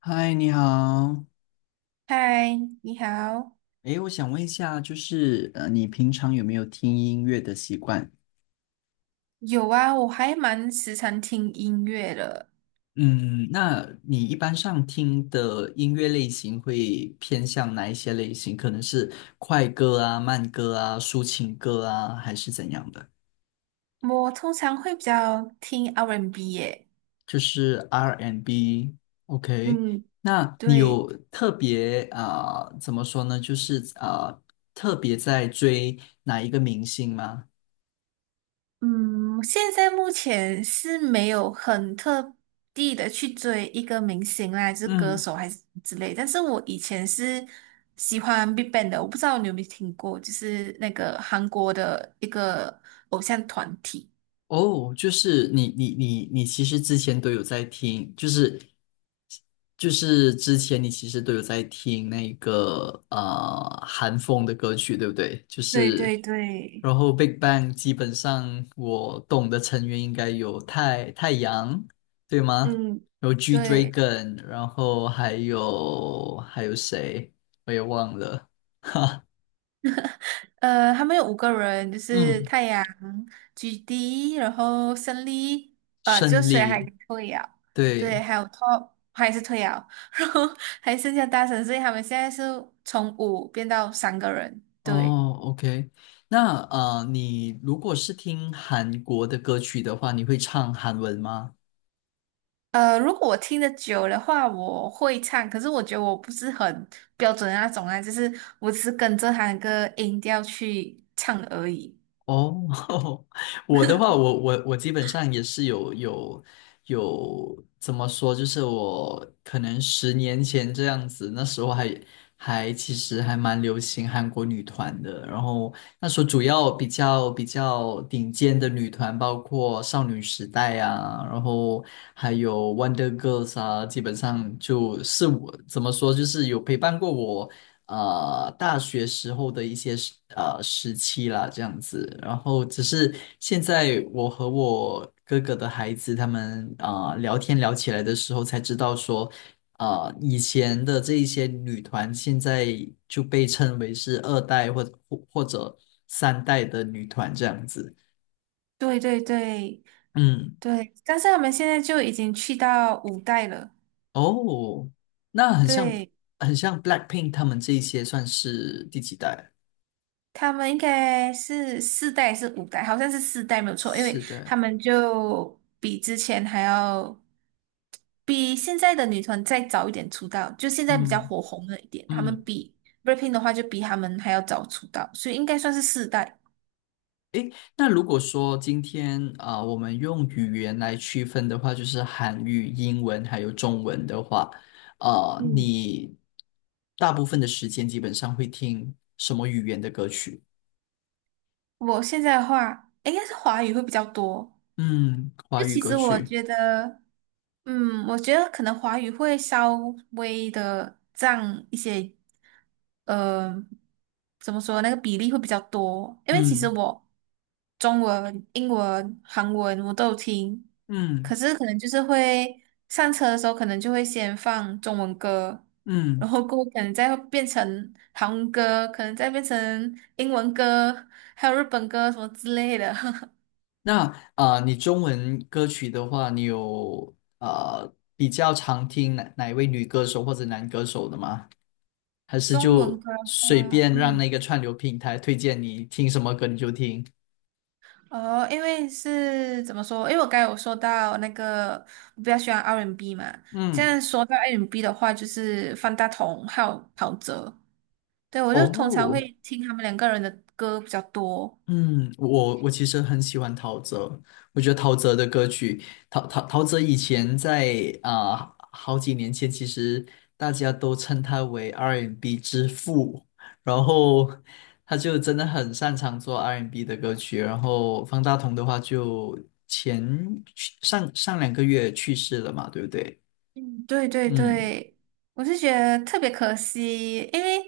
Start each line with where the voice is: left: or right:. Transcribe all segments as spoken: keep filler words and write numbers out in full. left: 嗨，你好。
right: 嗨，你好。
left: 诶，我想问一下，就是呃，你平常有没有听音乐的习惯？
right: 有啊，我还蛮时常听音乐的。
left: 嗯，那你一般上听的音乐类型会偏向哪一些类型？可能是快歌啊、慢歌啊、抒情歌啊，还是怎样的？
right: 我通常会比较听 R&B 耶。
left: 就是 R and B and B。OK，
right: 嗯，
left: 那你
right: 对，
left: 有特别啊、呃怎么说呢？就是啊、呃特别在追哪一个明星吗？
right: 嗯，现在目前是没有很特地的去追一个明星啦，就是歌
left: 嗯。
right: 手还是之类。但是我以前是喜欢 BigBang 的，我不知道你有没有听过，就是那个韩国的一个偶像团体。
left: 哦，就是你你你你其实之前都有在听，就是就是之前你其实都有在听那个呃韩风的歌曲，对不对？就
right: 对
left: 是
right: 对对，
left: 然后 Big Bang 基本上我懂的成员应该有太太阳，对吗？
right: 嗯，
left: 然后 G
right: 对。
left: Dragon，然后还有还有谁？我也忘了。
right: 呃，他们有五个人，就是
left: 嗯，
right: 太阳、菊地，然后胜利，呃，就
left: 胜
right: 谁还
left: 利，
right: 退了，对，
left: 对。
right: 还有 Top 还是退啊？然后还剩下大神，所以他们现在是从五变到三个人，对。
left: 哦，OK，那呃，你如果是听韩国的歌曲的话，你会唱韩文吗？
right: 呃，如果我听得久的话，我会唱，可是我觉得我不是很标准的那种啊，就是我只是跟着他那个音调去唱而已。
left: 哦，我的话，我我我基本上也是有有有怎么说，就是我可能十年前这样子，那时候还还其实还蛮流行韩国女团的，然后那时候主要比较比较顶尖的女团包括少女时代啊，然后还有 Wonder Girls 啊，基本上就是我怎么说，就是有陪伴过我。呃大学时候的一些时呃时期啦，这样子。然后只是现在我和我哥哥的孩子他们啊聊天聊起来的时候，才知道说，呃以前的这一些女团现在就被称为是二代或或或者三代的女团这样子。
right: 对对对
left: 嗯，
right: 对，但是他们现在就已经去到五代了，
left: 哦，那很像
right: 对。
left: 很像 Blackpink 他们这一些算是第几代？
right: 他们应该是四代还是五代，好像是四代没有错，因为
left: 四
right: 他
left: 代。
right: 们就比之前还要比现在的女团再早一点出道，就现在比较
left: 嗯
right: 火红了一点。他们
left: 嗯。
right: 比 b l a c k p i n 的话，就比他们还要早出道，所以应该算是四代。
left: 诶，那如果说今天啊、我们用语言来区分的话，就是韩语、英文还有中文的话，啊，
right: 嗯，
left: 你大部分的时间基本上会听什么语言的歌曲？
right: 我现在的话，应该是华语会比较多。
left: 嗯，华
right: 就
left: 语
right: 其
left: 歌
right: 实我
left: 曲。
right: 觉得。嗯，我觉得可能华语会稍微的占一些，呃，怎么说那个比例会比较多，因为其实
left: 嗯
right: 我中文、英文、韩文我都有听，可
left: 嗯
right: 是可能就是会上车的时候可能就会先放中文歌，然
left: 嗯。
right: 后过后可能再变成韩文歌，可能再变成英文歌，还有日本歌什么之类的。
left: 那啊、呃你中文歌曲的话，你有啊比较常听哪哪一位女歌手或者男歌手的吗？还是
right: 中文
left: 就
right: 歌的
left: 随
right: 话，
left: 便让
right: 嗯。
left: 那个串流平台推荐你听什么歌你就听？
right: 哦，因为是怎么说？因为我刚才有说到那个我比较喜欢 R and B 嘛，这
left: 嗯，
right: 样说到 R and B 的话，就是方大同还有陶喆，对，我就通常会
left: 哦，
right: 听他们两个人的歌比较多。
left: 嗯，我我其实很喜欢陶喆，我觉得陶喆的歌曲，陶陶陶喆以前在啊、好几年前，其实大家都称他为 R and B 之父，然后他就真的很擅长做 R and B 的歌曲，然后方大同的话就前上上两个月去世了嘛，对不对？
right: 嗯对对
left: 嗯。
right: 对，我是觉得特别可惜，因为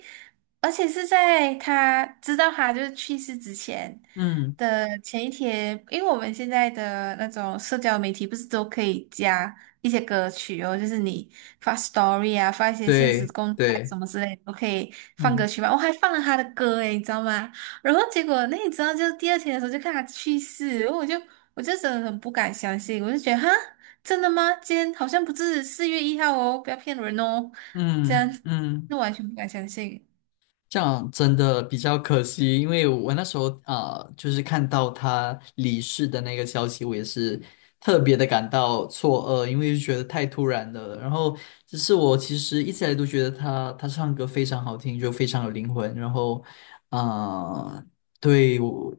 right: 而且是在他知道他就是去世之前
left: 嗯，
right: 的前一天，因为我们现在的那种社交媒体不是都可以加一些歌曲哦，就是你发 story 啊，发一些现实
left: 对
right: 动态
left: 对，
right: 什么之类的，都可以放歌
left: 嗯
right: 曲嘛。我还放了他的歌诶，你知道吗？然后结果那你知道，就第二天的时候就看他去世，然后我就我就真的很不敢相信，我就觉得哈。真的吗？今天好像不是四月一号哦，不要骗人哦。这样，
left: 嗯嗯。
right: 那完全不敢相信。
left: 这样真的比较可惜，因为我那时候啊、呃就是看到他离世的那个消息，我也是特别的感到错愕，因为就觉得太突然了。然后，只是我其实一直以来都觉得他他唱歌非常好听，就非常有灵魂。然后，啊、对，我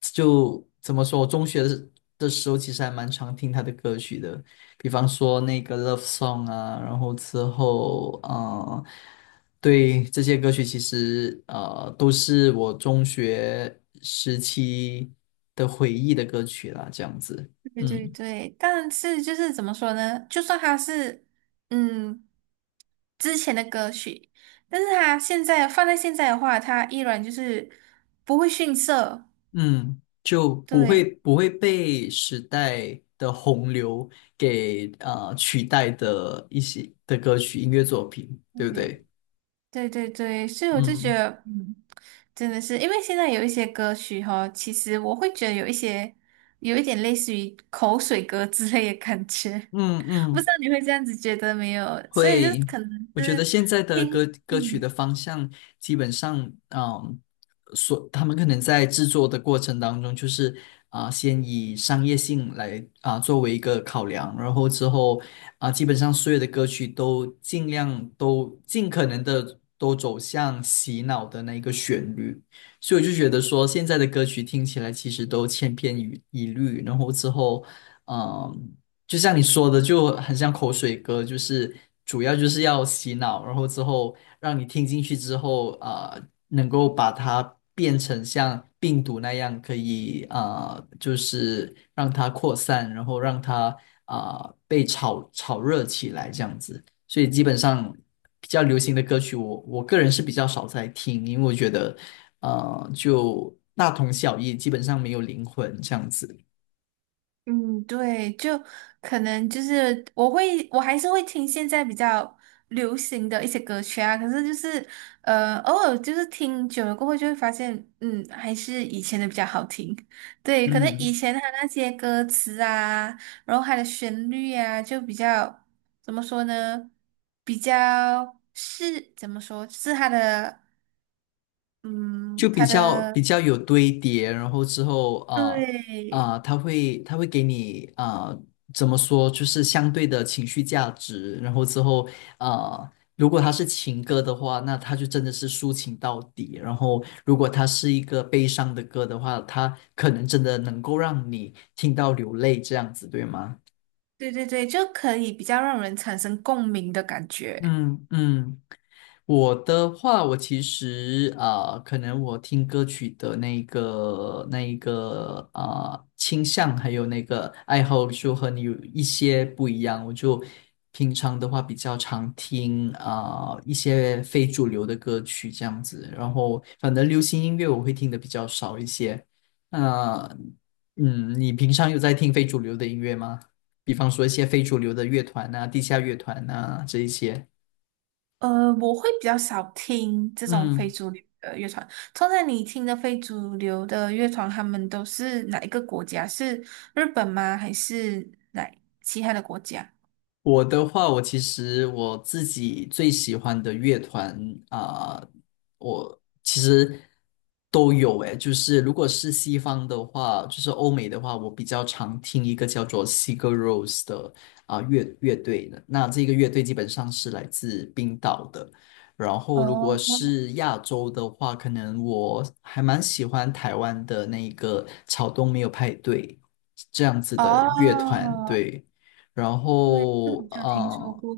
left: 就怎么说，我中学的的时候其实还蛮常听他的歌曲的，比方说那个《Love Song》啊，然后之后，嗯、对，这些歌曲其实呃都是我中学时期的回忆的歌曲啦，这样子，
right: 对对
left: 嗯
right: 对，但是就是怎么说呢？就算他是嗯之前的歌曲，但是他现在放在现在的话，他依然就是不会逊色。
left: 嗯，就不会
right: 对，
left: 不会被时代的洪流给呃取代的一些的歌曲音乐作品，对不对？
right: 对对对对，所以我就觉
left: 嗯
right: 得，嗯，真的是因为现在有一些歌曲哈，其实我会觉得有一些有一点类似于口水歌之类的感觉。
left: 嗯
right: 不知
left: 嗯，
right: 道你会这样子觉得没有？所以就
left: 会，
right: 可能
left: 我觉得
right: 是
left: 现在的
right: 听，
left: 歌歌曲
right: 嗯
left: 的方向基本上，嗯，所他们可能在制作的过程当中，就是啊、先以商业性来啊、作为一个考量，然后之后啊、基本上所有的歌曲都尽量都尽可能的都走向洗脑的那一个旋律，所以我就觉得说，现在的歌曲听起来其实都千篇一一律，然后之后。嗯就像你说的，就很像口水歌，就是主要就是要洗脑，然后之后让你听进去之后，呃，能够把它变成像病毒那样，可以呃，就是让它扩散，然后让它啊、呃被炒炒热起来这样子。所以基本上比较流行的歌曲我，我个人是比较少在听，因为我觉得呃就大同小异，基本上没有灵魂这样子。
right: 嗯，对，就可能就是我会，我还是会听现在比较流行的一些歌曲啊。可是就是呃，偶尔就是听久了过后，就会发现，嗯，还是以前的比较好听。对，可能以
left: 嗯。
right: 前他那些歌词啊，然后它的旋律啊，就比较怎么说呢？比较是怎么说？是它的。嗯，
left: 就比
right: 他
left: 较比
right: 的
left: 较有堆叠，然后之后啊
right: 对，
left: 啊，他会他会给你啊、呃怎么说，就是相对的情绪价值，然后之后啊、呃如果它是情歌的话，那它就真的是抒情到底；然后如果它是一个悲伤的歌的话，它可能真的能够让你听到流泪，这样子，对吗？
right: 对对对，就可以比较让人产生共鸣的感觉。
left: 嗯嗯。我的话，我其实啊、呃可能我听歌曲的那个那一个啊、呃倾向，还有那个爱好，就和你有一些不一样。我就平常的话比较常听啊、呃一些非主流的歌曲这样子，然后反正流行音乐我会听的比较少一些。那、嗯，你平常有在听非主流的音乐吗？比方说一些非主流的乐团呐、地下乐团呐这一些。
right: 呃，我会比较少听这种非
left: 嗯。
right: 主流的乐团。通常你听的非主流的乐团，他们都是哪一个国家？是日本吗？还是哪其他的国家？
left: 我的话，我其实我自己最喜欢的乐团啊、我其实都有诶。就是如果是西方的话，就是欧美的话，我比较常听一个叫做 Sigur Rós 的啊、乐乐队的。那这个乐队基本上是来自冰岛的。然后如果
right: 哦
left: 是亚洲的话，可能我还蛮喜欢台湾的那个草东没有派对这样子的乐团，
right: 哦，
left: 对。然
right: 对，这
left: 后
right: 种就听说
left: 嗯，
right: 过。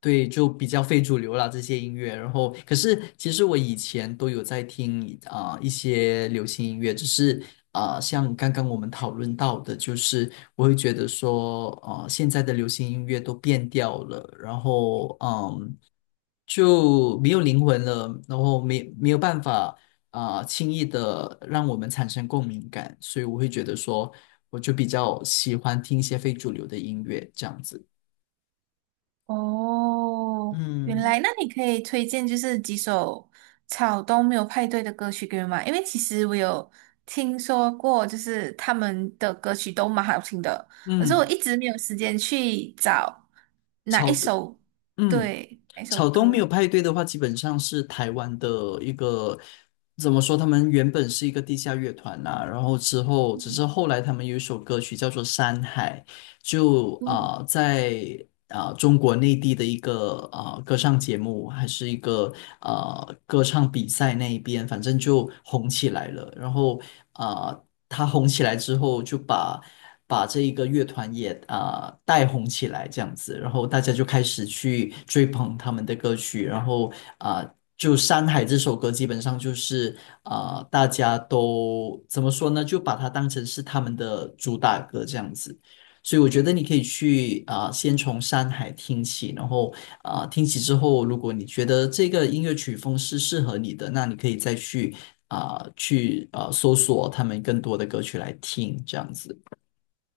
left: 对，就比较非主流啦这些音乐。然后，可是其实我以前都有在听啊、一些流行音乐，只是啊、像刚刚我们讨论到的，就是我会觉得说，啊、现在的流行音乐都变调了，然后嗯。就没有灵魂了，然后没没有办法啊、呃轻易的让我们产生共鸣感，所以我会觉得说，我就比较喜欢听一些非主流的音乐这样子。
right: 哦，原
left: 嗯，
right: 来那你可以推荐就是几首草东没有派对的歌曲给我吗？因为其实我有听说过，就是他们的歌曲都蛮好听的，可是我
left: 嗯，
right: 一直没有时间去找哪
left: 草
right: 一
left: 东，
right: 首，
left: 嗯，
right: 对，哪一首
left: 草东没有
right: 歌。
left: 派对的话，基本上是台湾的一个，怎么说？他们原本是一个地下乐团呐、然后之后只是后来他们有一首歌曲叫做《山海》，就
right: 嗯，
left: 啊、呃在啊、呃中国内地的一个啊、呃歌唱节目，还是一个呃歌唱比赛那一边，反正就红起来了。然后啊、呃他红起来之后，就把把这一个乐团也啊、呃带红起来，这样子，然后大家就开始去追捧他们的歌曲，然后啊。呃就《山海》这首歌，基本上就是啊、呃大家都怎么说呢？就把它当成是他们的主打歌这样子。所以我觉得你可以去啊、呃先从山海听起，然后啊、呃听起之后，如果你觉得这个音乐曲风是适合你的，那你可以再去啊、呃去啊、呃搜索他们更多的歌曲来听，这样子。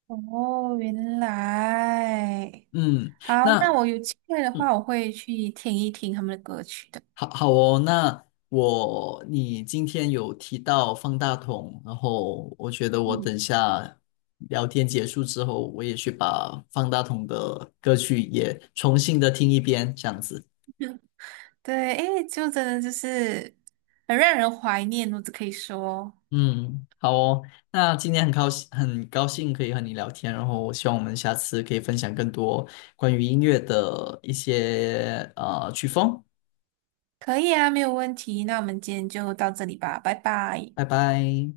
right: 哦，原来，
left: 嗯，
right: 好，那
left: 那
right: 我有机会的
left: 嗯，
right: 话，我会去听一听他们的歌曲的。
left: 好好哦，那我你今天有提到方大同，然后我觉得我
right: 嗯。
left: 等下聊天结束之后，我也去把方大同的歌曲也重新的听一遍，这样子。
right: 对，因为就真的就是很让人怀念，我只可以说，
left: 嗯，好哦。那今天很高兴，很高兴可以和你聊天，然后我希望我们下次可以分享更多关于音乐的一些呃曲风。
right: 可以啊，没有问题。那我们今天就到这里吧，拜拜。
left: 拜拜。